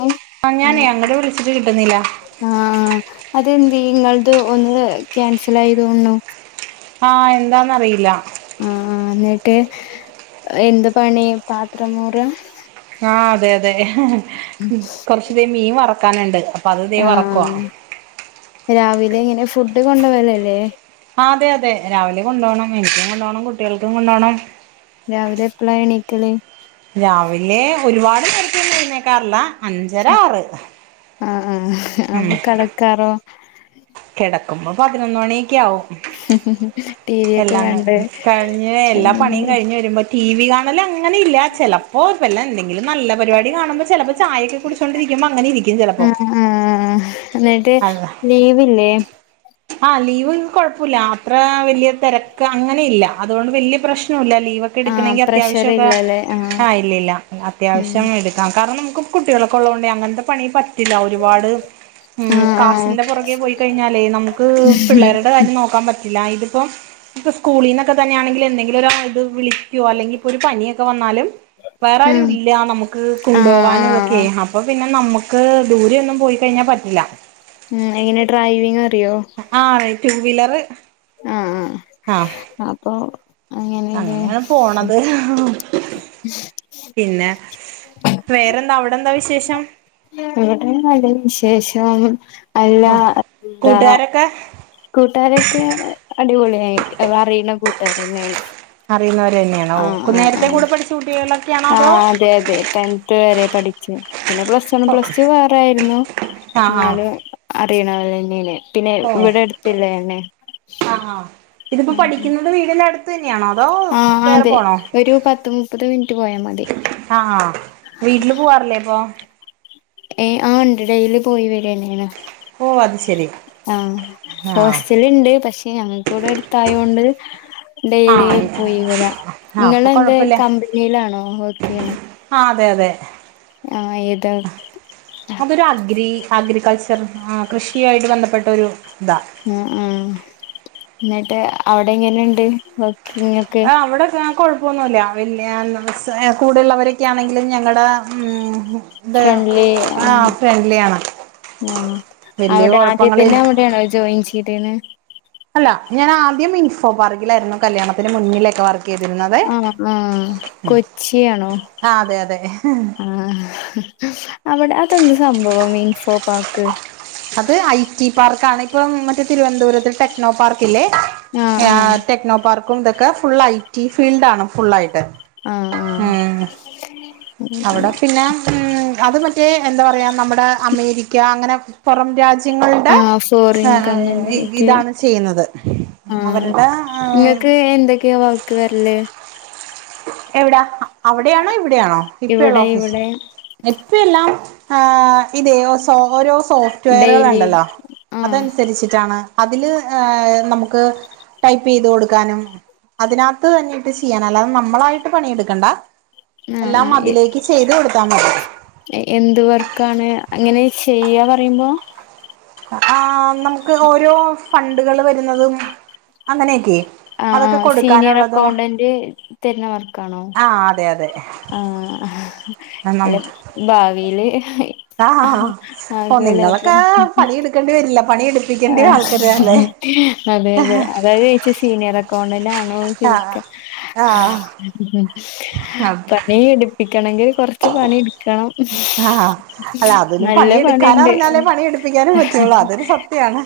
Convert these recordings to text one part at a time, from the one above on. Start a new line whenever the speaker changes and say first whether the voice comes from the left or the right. left: ഉം
right: ആ ഞാനെയ് അങ്ങട്ട് വിളിച്ചിട്ട് കിട്ടുന്നില്ലാ
left: ആഹ് അതെന്തേയ്‌ ഇങ്ങളത് ഒന്ന് ക്യാൻസൽ ആയി തോന്നണു
right: ആഹ് എന്താന്നറിയില്ല
left: ആഹ് ന്നിട്ട് എന്ത പണി പാത്രം മോറാ?
right: ആഹ് അതെ അതെ കൊറച്ചുതേ മീൻ വറക്കാനുണ്ട് അപ്പൊ അത് ഇതേ വറക്കുവാ
left: ആഹ് രാവിലെ എങ്ങനെ ഫുഡ് കൊണ്ടോവലല്ലേ
right: ആ അതെ അതെ രാവിലെ കൊണ്ടോണം എനിക്കും കൊണ്ടോണം കുട്ടികൾക്കും കൊണ്ടോണം
left: രാവിലെ എപ്പളാ എണീക്കല്
right: രാവിലെ ഒരുപാട് നേരത്തെ ഒന്നും എഴുന്നേക്കാറില്ല അഞ്ചര ആറ്
left: ആ ആഹ് ആഹ് അപ്പ കെടക്കാറോ
right: കെടക്കുമ്പം പതിനൊന്ന് മണി ക്കെ ആവും
left: ടി വി ഒക്കെ
right: എല്ലാക
left: കണ്ട്
right: കഴിഞ്‌ എല്ലപണി
left: അങ്ങനെ
right: കഴിഞ്ഞ് വരുമ്പ ടി വി കാണല് അങ്ങനെല്ല ചെലപ്പോ വല്ല എന്തെങ്കിലും നല്ല പരിപാടി കാണുമ്പം ചെലപ്പോ ചായൊക്കെ കുടി ടിച്ച്കൊണ്ടിരിക്കുമ്പോ അങ്ങനെ ഇരിക്കും ചെലപ്പോ
left: ആഹ് ആഹ് എന്നിട്ട്
right: അല്ല
left: ലീവില്ലേ
right: ആഹ് ലീവ് കൊഴപ്പല്ല അത്ര വല്യ തിരക്ക് അങ്ങനെ ഇല്ല അതുകൊണ്ട് വല്യ പ്രശ്നോല്ല ലീവൊക്കെ
left: ആഹ്
right: എടുക്കണങ്കിൽ
left: പ്രഷർ
right: അത്യാവശ്യോക്കെ
left: ഇല്ലല്ലേ
right: ആഹ് ഇല്ലില്ല
left: ഉം
right: അത്യാവശ്യം എടു ടുക്കാം കാരണം നമുക്ക് കുട്ടികളൊക്കെ ഉള്ളോണ്ടേയ് അങ്ങനത്തെ പണി പ റ്റില്ല ഒരുപാട് ഉം
left: ആഹ് ആഹ്
right: കാശിന്റെ പൊറകെ പോയി കഴിഞ്ഞാലെയ് നമുക്ക്‌ പിള്ളേരുടെ കാര്യം നോക്കാൻ പറ്റില്ല ഇതിപ്പ ഇപ്പ സ്കൂളീന്നൊക്കെ തന്നാണെങ്കിൽ എന്തെങ്കിലും ഒരു ആ ഇത് വിളി ക്കു അല്ലെങ്കിപ്പൊ ഒരു പനിയൊക്കെ വന്നാലും വേറാരു ഇല്ല നമുക്ക്
left: ആഹ് ആഹ്
right: കൊണ്ടോവാനും
left: ആഹ്
right: ഇതൊക്കെയ് അപ്പൊ പിന്നെ നമുക്ക് ദൂരെ ഒന്നും പോയി കഴിഞ്ഞാ പറ്റില്ല
left: ഉം എങ്ങനെ ഡ്രൈവിങ് അറിയോ
right: ആഹ് അറിയും ടുവീലറ്
left: ആഹ് ആഹ് അപ്പ്
right: അങ്ങനെയാണ് പോണത് പിന്നെ വേറെന്താ അവിടെ എന്താ വിശേഷം?
left: ഇവിടെ നല്ലവിശേഷം അല്ല എന്താ
right: പിക്ക
left: കൂട്ടാരൊക്കെ അടിപൊളിയായി അറിയുന്ന കൂട്ടാരെന്നെയാണ്
right: അറിയുന്നവർ തന്നെയാണ് ഓഹ് നേരത്തെ കൂടെ പഠിച്ച കുട്ടികളൊ
left: ആഹ് അതെതെ ടെൻത് വരെ പഠിച്ചപിന്നെ പ്ലസ് വൺ
right: ഓ
left: പ്ലസ് ടു വേറേയിരുന്നു
right: ആഹ് ആഹ്
left: ഇന്നാലും അറിയണവര് തന്നെയ്നിം പിന്നെ
right: ഓ ആഹ്
left: ഇവിടെ അടുത്ത്ള്ളതെന്നെ
right: ആഹ് ഇതിപ്പോ പഠിക്കുന്നത് വീടിന്റെടുത്ത്
left: ആഹ് അതെ ഒരു പത്ത് മുപ്പത് മിനിറ്റ് പോയാ മതി
right: ആഹ് വീട്ടില് പോവാറില്ലേ അപ്പൊ
left: ഏയ് ആഹ് ഉണ്ട് ഡെയിലി പോയി വരന്നെയാണ്
right: ഓഹ് അത് ശരി
left: ആഹ്
right: ആഹ്
left: ഹോസ്റ്റല്ണ്ട് പക്ഷെ ഞങ്ങക്കിവിടെ അടുത്തായോണ്ട്
right: ആഹ്
left: ഡെയ്ലിപോയി വരാ
right: ആഹ് അപ്പൊ
left: ഇങ്ങളെന്താ
right: കൊഴപ്പില്ല
left: കമ്പനിയിലാണോ വർക്കെയ്യണെ
right: ആഹ് അതെ അതെ
left: ആഹ് ഏതാ
right: അതൊരു അഗ്രി അഗ്രികൾച്ചർ ആഹ് കൃഷിയായിട്ട് ബന്ധപ്പെട്ട ഒരു ഇതാ
left: ആഹ് ആഹ് ന്നിട്ട് അവിടെ എങ്ങനെണ്ട് വർക്
right: ആഹ് അവിടൊക്കെ കൊഴപ്പൊന്നൂല്ല വല്യ കൂടെള്ളവരൊക്കെയ ആണെങ്കിലും ഞങ്ങടെ ഉം
left: ഫ്രണ്ട്ലി ആണ് ആഹ്
right: വലിയ
left: അവടെ ആദ്യ
right: കുഴപ്പങ്ങളിൽ
left: തന്നെ അഒടെയാണോ ജോയിൻ ചെയ്ത്ണ്?
right: അല്ല ഞാനാദ്യം ഇൻഫോ പാർക്കിലായിരുന്നു കല്യാണത്തിന് മുന്നിലക്കെ വർ
left: ആഹ് ആഹ് കൊച്ചിയാണോ?
right: ആ അതെ അതെ
left: ആഹ് അവടെ അതെന്ത് സംഭവം മീൻഫോ പാർക്ക്?
right: അത് ഐ ടി പാർക്കാണ് ഇപ്പം മറ്റേ തിരുവനന്തപുരത്ത് ടെക് നോ പാർക്ക്ല്ലേ
left: ആ ആ
right: ഏഹ് ടെക്നോ പാർക്കും തക്കെ ഫുള്ള ഐ ടി ഫീൽഡാണ് ഫുള്ളായിട്ട്.
left: ആഹ് ആഹ്.
right: അവട പിന്നെ ഉം അത് മറ്റേ എന്താ പറയാ നമ്മടെ അമേരിക്ക അങ്ങനെ പൊറം രാ ങ്ങൾടെ
left: ആ ഫോറിൻ
right: ഹേ
left: കമ്പനിയായിട്ട്
right: ഇതാണ് ചെയ്യ്ന്നത് അവരടെ.
left: ക്ക് എന്തക്കെയാ വർക്ക് വെര്ല്?
right: എവ്ടാ അവിടയാണോ ഇവിടയാണോ ഇപ്പള്ള
left: ഇവിടെ
right: ഓഫീസ്?
left: ഇവിടെ
right: ഇപ്പെല്ലാ ഏഹ് ഇതേ സോ ഓരോ സോ
left: ഡെയിലി
right: റ്റയറ്കള്ണ്ടല്ലോ
left: ആ
right: അതൻസരിച്ചിട്ടാണ് അതില് ഏഹ് നമുക്ക് ടൈപൈയ് തൊട്ക്കാനും അതിനാത്ത് നിട്ട് ചെയ്യാന് അല്ലാതെ നമ് മ്മളായിട്ട് പണിയെട്ക്കണ്ട
left: ആ ആ
right: എല്ലാം അതിലേക്ക് ചെയ്ത് കൊടുത്താ മതി.
left: എന്ത് വർക്കാണ് അങ്ങനെ ചെയ്യ പറിമ്പോ?
right: ആഹ് നമുക്ക് ഓരോ ഫണ്ടുകള് വരുന്നതും അങ്ങനെക്കെ.
left: ആഹ് ആഹ് സീനിയർ അക്കൗണ്ടന്റ് തെര്ണ വർക്കാണോ?
right: ആഹ് അതെ അതെ.
left: ആഹ് അല്ല ഭാവില്
right: ആഹ് ഹാ [unintelligible] പണിയെട്ക്കണ്ടി വരില്ല പണി എട്
left: ആഹ് അതെ അതെ അതാ ചോയ്ച്ചെ സീനിയർ അക്കൗണ്ടന്റ് ആണോ
right: ആ
left: ചോയിക്ക.
right: ആ ആ
left: പണി എട്പ്പിക്കണങ്കി കൊർച്ച് പണി എട് ക്കണം
right: ആ അല്ല അതിനും
left: നല്ല പണിണ്ട്
right: പണിയെടുക്കാനറിഞ്ഞാലേ പണിയെടുപ്പിക്കാനും
left: ആഹ്
right: പറ്റുള്ളൂ അതൊരു സത്യാണ്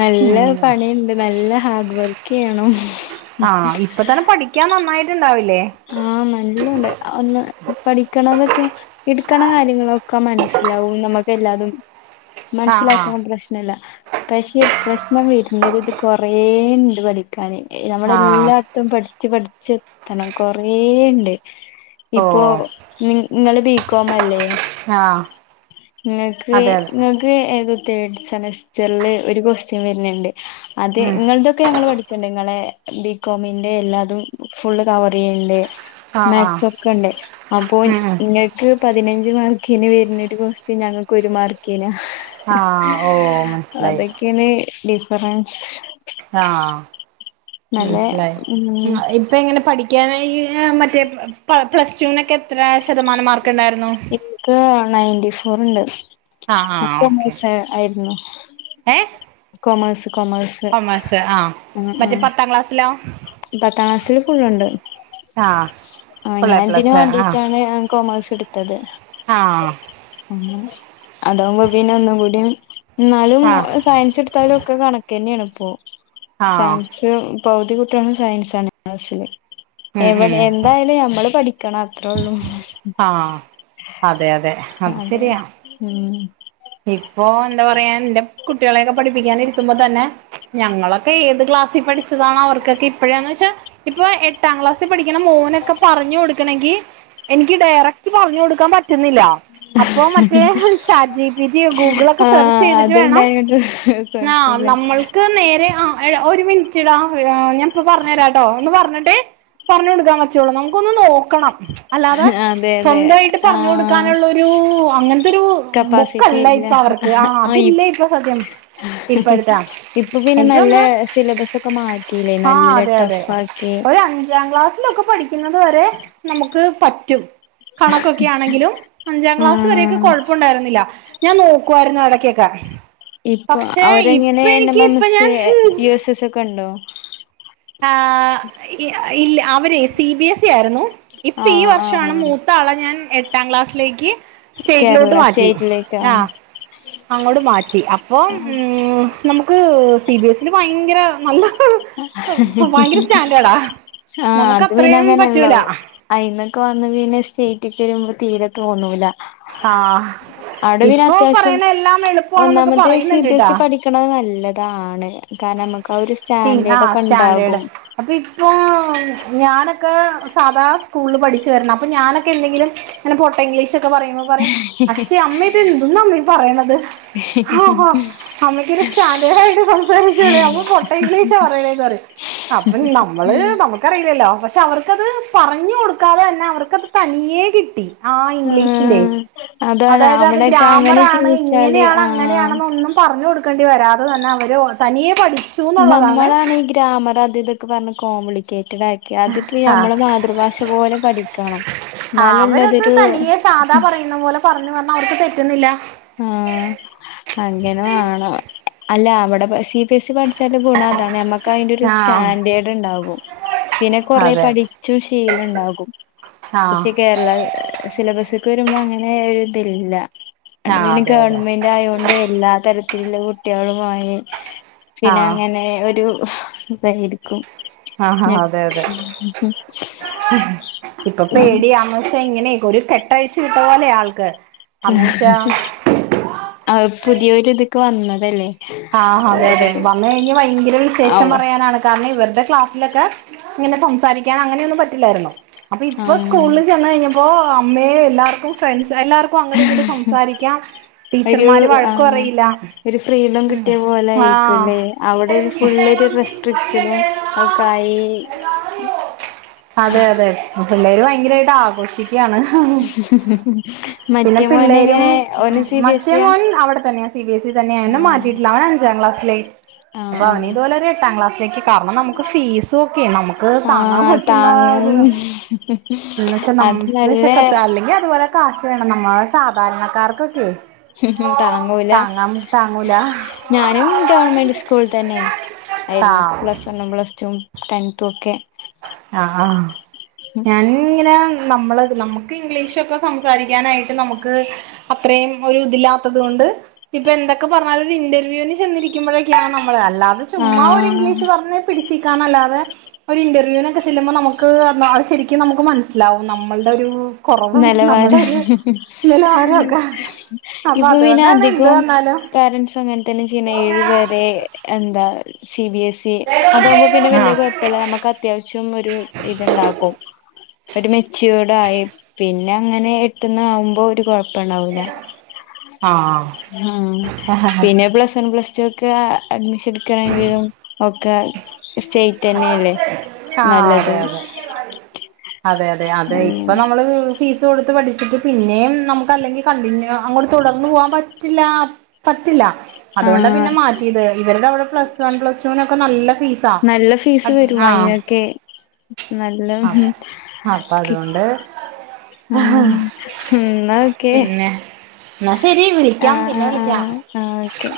left: നല്ല പണിണ്ട് നല്ല ഹാർഡ് വർക്കെയ്യണം.
right: ആഹ് ഇപ്പ തന്നെ പഠിക്കാൻ നന്നായിട്ട്ണ്ടാവില്ലേ?
left: ആഹ് നല്ലോണ്ട് ഒന്ന് പഠിക്കണന്നൊക്കെ. ഇട്ക്കണ കാര്യങ്ങളൊക്കെ മനസ്സ്ലാവും നമക്ക് എല്ലാതും.
right: ആ ആ
left: മൻസ്സിലാക്കാൻ പ്രശ്നല്ല പക്ഷെ പ്രശ്നം വര്നത് ഇത് കൊറേണ്ട് പഠി കന്
right: ആ
left: നമ്മളെല്ലാത്തും പഠിച്ച് പഠിച്ചെത്തണം കൊറേയ്ണ്ട്.
right: ഓ
left: ഇപ്പോ നിങ്ങ ങ്ങള് ബീക്കോമല്ലേ?
right: ആ
left: ഇങ്ങക്ക്
right: അതെ അതെ
left: ങ്ങക്ക് ഏത് തേഡ് സെമസ്റ്ററ്ല് ഒരു കൊസ്റ്റ്ൻ വര്ണ് ണ്ട്. അത്
right: ഉം
left: ങ്ങൾതൊക്കെ ഞങ്ങൾ പഠി പെണ്ണ്ങ്ങളെ ബികോമിന്റെ എല്ലാതും ഫുള്ള് കവറെയ്യ്ണ്ട്.
right: ആ ആ
left: മാക്സൊക്കെണ്ട് അപ്പോ
right: ഉം ഉം
left: ഇങ്ങ ക്ക് പതിനഞ്ച് മാർക്കിന് വര്നൊരു കോസ്റ്റ് ഞങ്ങക്കൊരു മാർക്കിന.
right: ആഹ് ഓ മനസ്സിലായി
left: അതക്കെന് ഡിഫറൻസ്.
right: ആഹ് ഉം
left: നല്ല
right: ളേ
left: ഉം
right: ഇങ്ങ ഇൻ പ്പ എങ്ങനെ പഠിക്കാനായി മറ്റേ പ്ല പ്ലസ്റ്റൂനൊക്കെ എത്ര ശതമാനം മാർക്ക് ണ്ടാര്ന്നു?
left: ക്ക് നയന്റ്ററി ഫോർ ണ്ട്
right: ആഹ്
left: ന കൊമേസ് ആയിര്ന്നു.
right: ഏഹ്
left: കൊമേഴ്സ്
right: കൊമേഴ്സ് ആഹ് മറ്റേ പത്താം ക്ലാസ്സിലോ?
left: പത്താസില് ഫുള്ള്ണ്ട്.
right: ആഹ്
left: ആഹ് ഞാ
right: ഫുള്ള് എ
left: ഇതിന്
right: പ്ലസ് ആഹ്
left: വാണ്ടീട്ടാണ് കോമേഴ്സെട്ത്തത്.
right: ആഹ്
left: ഉം അതാവുമ്പോ പിന്നെ ഒന്നും കൂടിം ന്നാലും
right: ആഹ്
left: സയൻസെട്ത്താലു ഒക്കെ കണക്കെന്നണ് പ്പോ
right: ആഹ്
left: സയൻസ്. പൗതികുട്ട്യളുംസയൻസണ് ക്ലാസില്
right: ഉം ഉം
left: എവിടെ എന്തായാലും നമ്മള് പഠി ക്കണം അത്രേ ഒള്ളും.
right: ആഹ് അതെ അതെ. അത്
left: അതെ
right: ശരിയാ
left: ഉം.
right: ഇപ്പൊ എന്താ പറയാ എന്റെ കുട്ടികളെയൊക്കെ പഠിപ്പിക്കാൻ ഇരുത്തുമ്പോ തന്നെ ഞങ്ങളൊക്കെ ഏത് ക്ലാസ്സിൽ പഠിച്ചതാണ അവർക്കൊക്കെ ഇപ്പോഴാന്ന് വെച്ചാ ഇപ്പൊ എ ട്ടാം ക്ലാസ്സിൽ പഠിക്കുന്ന മോനൊക്കെ പറഞ്ഞു ക്കൊടുക്കണമെങ്കിൽ എനിക്ക് ഡയറക്റ്റ് പറഞ്ഞു കൊടുക്കാൻ പറ്റുന്നില്ല. അപ്പൊ മറ്റേ ചാറ്റ് ജി പിറ്റി, ഗൂഗിളൊക്കെ
left: ആ
right: സെർച്ച് ചെയ്തിട്ട് വേണം
left: അത്ണ്ടായോണ്ട്
right: ആ
left: കൊഴപ്പില്ല
right: നമ്മൾക്ക് നേരെ ആ ഏ ഒരു മിനിറ്റ് ടാ ഞാൻപ്പ പറഞ്ഞരാട്ടോ എന്ന് പറഞ്ഞിട്ട് പർഞ്ഞു കൊടുക്കാൻ പറ്റോളൂ നമുക്കൊന്ന് നോക്കണം. അല്ലാതെ
left: അതെ അതെ
right: സ്വന്തായിട്ട്
left: ആ
right: പറഞ്ഞു കൊടുക്കാനുള്ള ഒരു അങ്ങനത്തൊരു ബു
left: കപ്പാസിറ്റി
right: ക്കെല്ല
left: ഇല്ല
right: ഇപ്പ അവർക്ക് ആ അതില്ല ഇപ്പൊ സത്യം ഇപ്പഴ്‌ത്താ ആ
left: ഇപ്പൊ പിന്നെ
right: എൻക്ക്
left: നല്ല
right: തോന്ന്ണെ
left: സിലബസ് ഒക്കെ മാറ്റിയില്ലേ
right: ആഹ്
left: നല്ല
right: അതെ അതെ
left: ടഫ് ആക്കി
right: ഒര അഞ്ചാം ക്ലാസ് ലൊക്കെ പഠിക്കിന്നത് വരെ നമുക്ക് പറ്റും. കണക്കൊക്കെ ആണെങ്കിലും അഞ്ചാം ക്ലാസ് വരെയൊക്കെ
left: ആഹ്
right: കൊഴപ്പണ്ടായിരുന്നില്ല. ഞാൻ നോക്യോര്ന്നു ഇടക്കെക്കെ.
left: ഇപ്പൊ
right: പക്ഷെ
left: അവരെങ്ങനെ എൻ എം
right: ഇപ്പനിക്ക്
left: എം
right: ഇപ്പ
left: എസ്
right: ഞാൻ
left: യു എസ് എസ് ഒക്കെ ഉണ്ടോ
right: ആ ഇ അവരെ സി ബി എസ് ഇ ആയിരുന്നു. ഇപ്പ ഈ
left: ആഹ്
right: വർഷമാണ്
left: ആഹ്
right: മൂത്ത ആളെ ഞാൻ എട്ടാം ക്ലാസ്സിലേക്ക് സ്റ്റേറ്റിലോട്ട്
left: കേരള
right: മാറ്റ
left: സ്റ്റേറ്റിലേക്ക് ആ.
right: അങ്ങോട്ട് മാറ്റി അപ്പൊ വ് നമുക്ക് സി ബി എസിൽ ഭയങ്കര നല്ല ഭയങ്കര സ്റ്റാന്റേഡാ നമുക്ക് അത്രയും പറ്റൂല.
left: അയ്ന്നൊക്കെ വന്ന് പിന്നെ സ്റ്റേറ്റ് ക്ക് വരുമ്പോ തീര തോന്നൂല.
right: ആഹ്
left: അവ്ടെ പിന്നെ
right: ഇപ്പൊ
left: അത്യാവശ്യം
right: പറയണ എല്ലാം എളുപ്പമാണെന്നൊക്കെ
left: ഒന്നാമത് സി ബി
right: പറയുന്നുണ്ട്ട്ടാ
left: എസ് ഇ പഠി ക്ക്ണ നല്ലതാണ് കാരണം നമക്ക് ആ ഒര്
right: ത്തി ആ സ്റ്റാന്റേട്. അപ്പ ഇപ്പോ ഞാനൊക്കെ സാധാ സ്കൂള് പഠിച്ചു വരണം അപ്പൊ ഞാനൊക്കെ എന്തെങ്കിലും അങ്ങനെ പൊട്ട ഇംഗ്ലീഷൊക്കെ പറയുമ്പോ പറയും പക്ഷേ അമ്മ ഇത് എന്തോന്നാ അമ്മേ ഈ പറയണത്. ആഹാ അമ്മക്കൊരു സ്റ്റാന്റേടായിട്ട് സംസാരിച്ചൂടെ അമ്മ പൊ ഗ്ലീഷ പറയണെന്ന് പറയും അപ്പ നമ്മള് നമു ക്കറീലല്ലോ പക്ഷേ അവർക്കത് പറഞ്ഞു കൊടുക്കാതെ തന്നെ അവർക്ക്ത് തനിയേ കിട്ടി. ആ ഇംഗ്ലീഷിന്റെറെ
left: ആഹ് അതാണ്
right: അതായത് അത്
left: അവിടെക്കെ അങ്ങനെ
right: ഗ്രാമറാണ്
left: ചിന്തിച്ചാല്
right: ഇങ്ങനെയാണ്
left: ആഹ്
right: അങ്ങനെയാണെന്ന് ഒന്നും പറഞ്ഞു കൊട് ക്കേണ്ടി വരാതെ തന്നെ അവര് തനിയെ പഠിച്ചു. എന്നുള്ളതാണ്
left: നമ്മളാണ് ഈ ഗ്രാമർ അത് ഇതൊക്കെ പർഞ്ഞ് കോംപ്ലിക്കേറ്റഡ് ആയി ക്യാത്ക്കെ
right: ആഹ്
left: നമ്മളെ മാതൃഭാഷ പോലെ പഠിക്കണം.
right: ആ
left: എന്നാലുള്ളതൊരു
right: പർഞ്ഞ് പർഞ്ഞ് അവർക്ക് തെറ്റുന്നില്ല.
left: ആ അങ്ങനെ മാണം അല്ല അവിടെ സി ബി എസ് ഇ പഠി ച്ചാലുള്ള ഗുണം അതാണ് നമുക്ക് അതിന്റെ ഒരു
right: ആഹ്
left: സ്റ്റാന്റേട് ഇണ്ടാാവും. പിന്നെ കൊറ
right: അതെ
left: പഠിച്ചും ശീലം ഇണ്ടാകും
right: ആഹ്
left: പക്ഷെ കേരള സിലബസ്ക്ക് വരുമ്പോ അങ്ങനെ ഒര് ഇതില്ല. അവ്ടെ
right: ആഹ്
left: പിന്നെ
right: അതെ അതെ
left: ഗവൺമെന്റ് ആയോണ്ട് എല്ലാ തരത്തിലുള്ള കുട്ടികളുമായി പിന്നെ
right: ആഹ്
left: അങ്ങനെ ഒരു ഇതായിരിക്കും.
right: ആഹ്
left: മ
right: അതെ അതെ
left: [unintelligible]
right: ഇപ്പൊ പേടിയ [unintelligible] ഇങ്ങനെ ഒരു കെട്ടഴിച്ച് വിട്ട പോലെ ആൾക്ക്. അന്ന് വെച്ചാ
left: ആഹ് പുതിയൊര്ത്ക്ക് വന്നതല്ലേ?
right: ആ അതെ അതെ
left: ഒരു
right: വന്ന് കഴിഞ്ഞ് ഭയങ്കര വിശേഷം
left: അവ
right: പറയാനാണ്. തന്നെ ഇവര്ടെ ക്ലാസ്സിലൊക്കെ ഇങ്ങനെ സംസാരിക്ക്യാൻ അങ്ങനെയൊന്നും പറ്റില്ലായിരുന്നു. അപ്പൊ ഇപ്പം
left: ആഹ്
right: സ്കൂള് ചെന്ന് കഴിഞ്ഞപ്പോ അമ്മേ എല്ലാർക്കും ഫ്രണ്ട്സാ എല്ലാർക്കും അങ്ങട് ഇങ്ങട് സംസാരിക്കാം
left: ഒരു
right: ടീച്ചർമാര് വഴക്ക്
left: ആഹ്
right: പറയില്ല
left: ഒരു ഫ്രീഡം
right: ഉം
left: കിട്ടിയ പോലെ
right: ആഹ്
left: ആയിരിക്കുല്ലേ അവിടെ ഒരു ഫുള്ളൊരു റെസ്ക്റ്റ്ഡും ഒക്കായി ഉം
right: അതെ അതെ പിള്ളേര് ഭയങ്കരായിട്ട് ആഘോഷിക്കാണ് പിന്നെ
left: മറ്റേ
right: പിള്ളേരും
left: മോനെങ്ങനെ ഓന് സി ബി എസ്
right: മറ്റേ
left: ഇ യാ
right: മോൻ അവിടെ തന്നെ സി ബി എസ് തന്നെയാ എയ്നെ
left: ആഹ്
right: മാറ്റിട്ടില്ല അവൻ അഞ്ചാം ക്ലാസിലേ
left: ആഹ്
right: അപ്പൊ അവന്
left: ആഹ്
right: ഇതുപോലെ ഒരു എട്ടാം ക്ലാസിലേക്ക് കാരണം നമുക്ക് ഫീസ് ഒക്കെ നമുക്ക് താങ്ങാൻ പറ്റുന്ന ഒരു
left: ഉ ഉം
right: എന്നച്ചാ നമ്മശക്കത്താ അല്ലെങ്കി അതുപോലെ കാശ് വേണം നമ്മള് സാധാരണക്കാർക്കൊക്കെ
left: താങ്ങൂല
right: താങ്ങാൻ താങ്ങൂല
left: ഞാനും ഗവൺമെന്റ് സ്കൂൾ തന്നെ
right: ആ
left: ആയിരുന്നു പ്ലസ് ണ്ണും പ്ലസ്റ്റും ടെൻത്തും ഒക്കെ
right: ആഹ് ആഹ് ഞാന്ങ്ങനെ നമ്മള് നമ്മക്ക് ഇംഗ്ലീഷൊ സംസാരിക്കാനായിട്ട് നമുക്ക് അത്രയും ഒരു ഇതില്ലാത്തത് കൊണ്ട് ഇപ്പൊ എന്തൊക്കെ പർഞ്ഞാലും ഒരു ഇന്റർവ്യൂന് ചെന്നിരിക്കുമ്പോഴൊക്കെയാണ് നമ്മള് അല്ലാതെ ചുമ്മാ ഒരു
left: ആഹ്
right: ഇംഗ്ലീഷ് പർഞ്ഞ പിടിച്ച് നിക്കാനല്ലാതെ ഒരു ഇന്റർ ന്റർവ്യൂനൊക്കെ ചെല്ലുമ്പോ നമുക്ക് അത് ശരിക്കും നമുക്ക് മനസ്സിലാവും നമ്മൾടെ ഒരു കുറവും നമ്മുടെ
left: നെലവാരം
right: ഒരു നിലവാരമൊക്കെ അപ്പൊ
left: ഇപ്പൊ പിന്നെ
right: അതുകൊണ്ടാണ് എന്ത്
left: അധികം
right: വന്നാലും
left: പോരൻസ് അങ്ങനെ തന്നെ ചെയ്യ്ണെ ഏഴുപേരെയോ എന്താ സി ബി എസി അതാകുമ്പോ പിന്നെ വെല്യ തു പോലെ നമുക്ക് അത്യാവശ്യം ഒരു ഇത്ണ്ടാകും ഒരു മെച്ച്യോട ആയി പിന്നെ അങ്ങനെ എട്ട്ന്നാവുബോ ഒരു കോ പണ്ടാവൂലാ
right: ആഹ് ആഹ്
left: ആഹ്
right: ആഹ്
left: പിന്നെ പ്ലസ് വൺ പ്ലസ്‌ ച്ചോക്കെ അഡ്മിഷൻ ഇട്ക്കണെങ്കിലും ഒക്കെ സ്റ്റേറ്റനെല്ലേ നല്ലത്
right: അതെ അതെ അതെ അതെ അതെ ഇപ്പൊ
left: അങ്ങനെ
right: നമ്മള് ഫീസ് കൊടുത്ത് പഠിച്ചിട്ട് പിന്നെയും നമുക്ക് അല്ലെങ്കി കണ്ടിന്യൂ അങ്ങോട്ട് തുടർന്നു പോകാൻ പറ്റില്ല പത്തില്ല അതുകൊണ്ടാ
left: ആഹ്
right: പിന്നെ മാറ്റിയത് ഇവരുടെ അവിടെ പ്ലസ് വൺ പ്ലസ്റ്റൂനൊക്കെ നല്ല ഫീസാ
left: [unintelligible] ഫീസ് വരും
right: ആഹ്
left: അയ്നോക്കെ നല്ലോം
right: അപ്പൊ
left: കി
right: അതുകൊണ്ട്
left: ഉം ഉം എന്നാ ഓക്കെ
right: ന്നാ ശെരി
left: ആഹ്
right: വിളിക്കാം പിന്നെ
left: ആഹ്
right: വിളിക്കാം
left: ആഹ് ആഹ് ഓക്കെ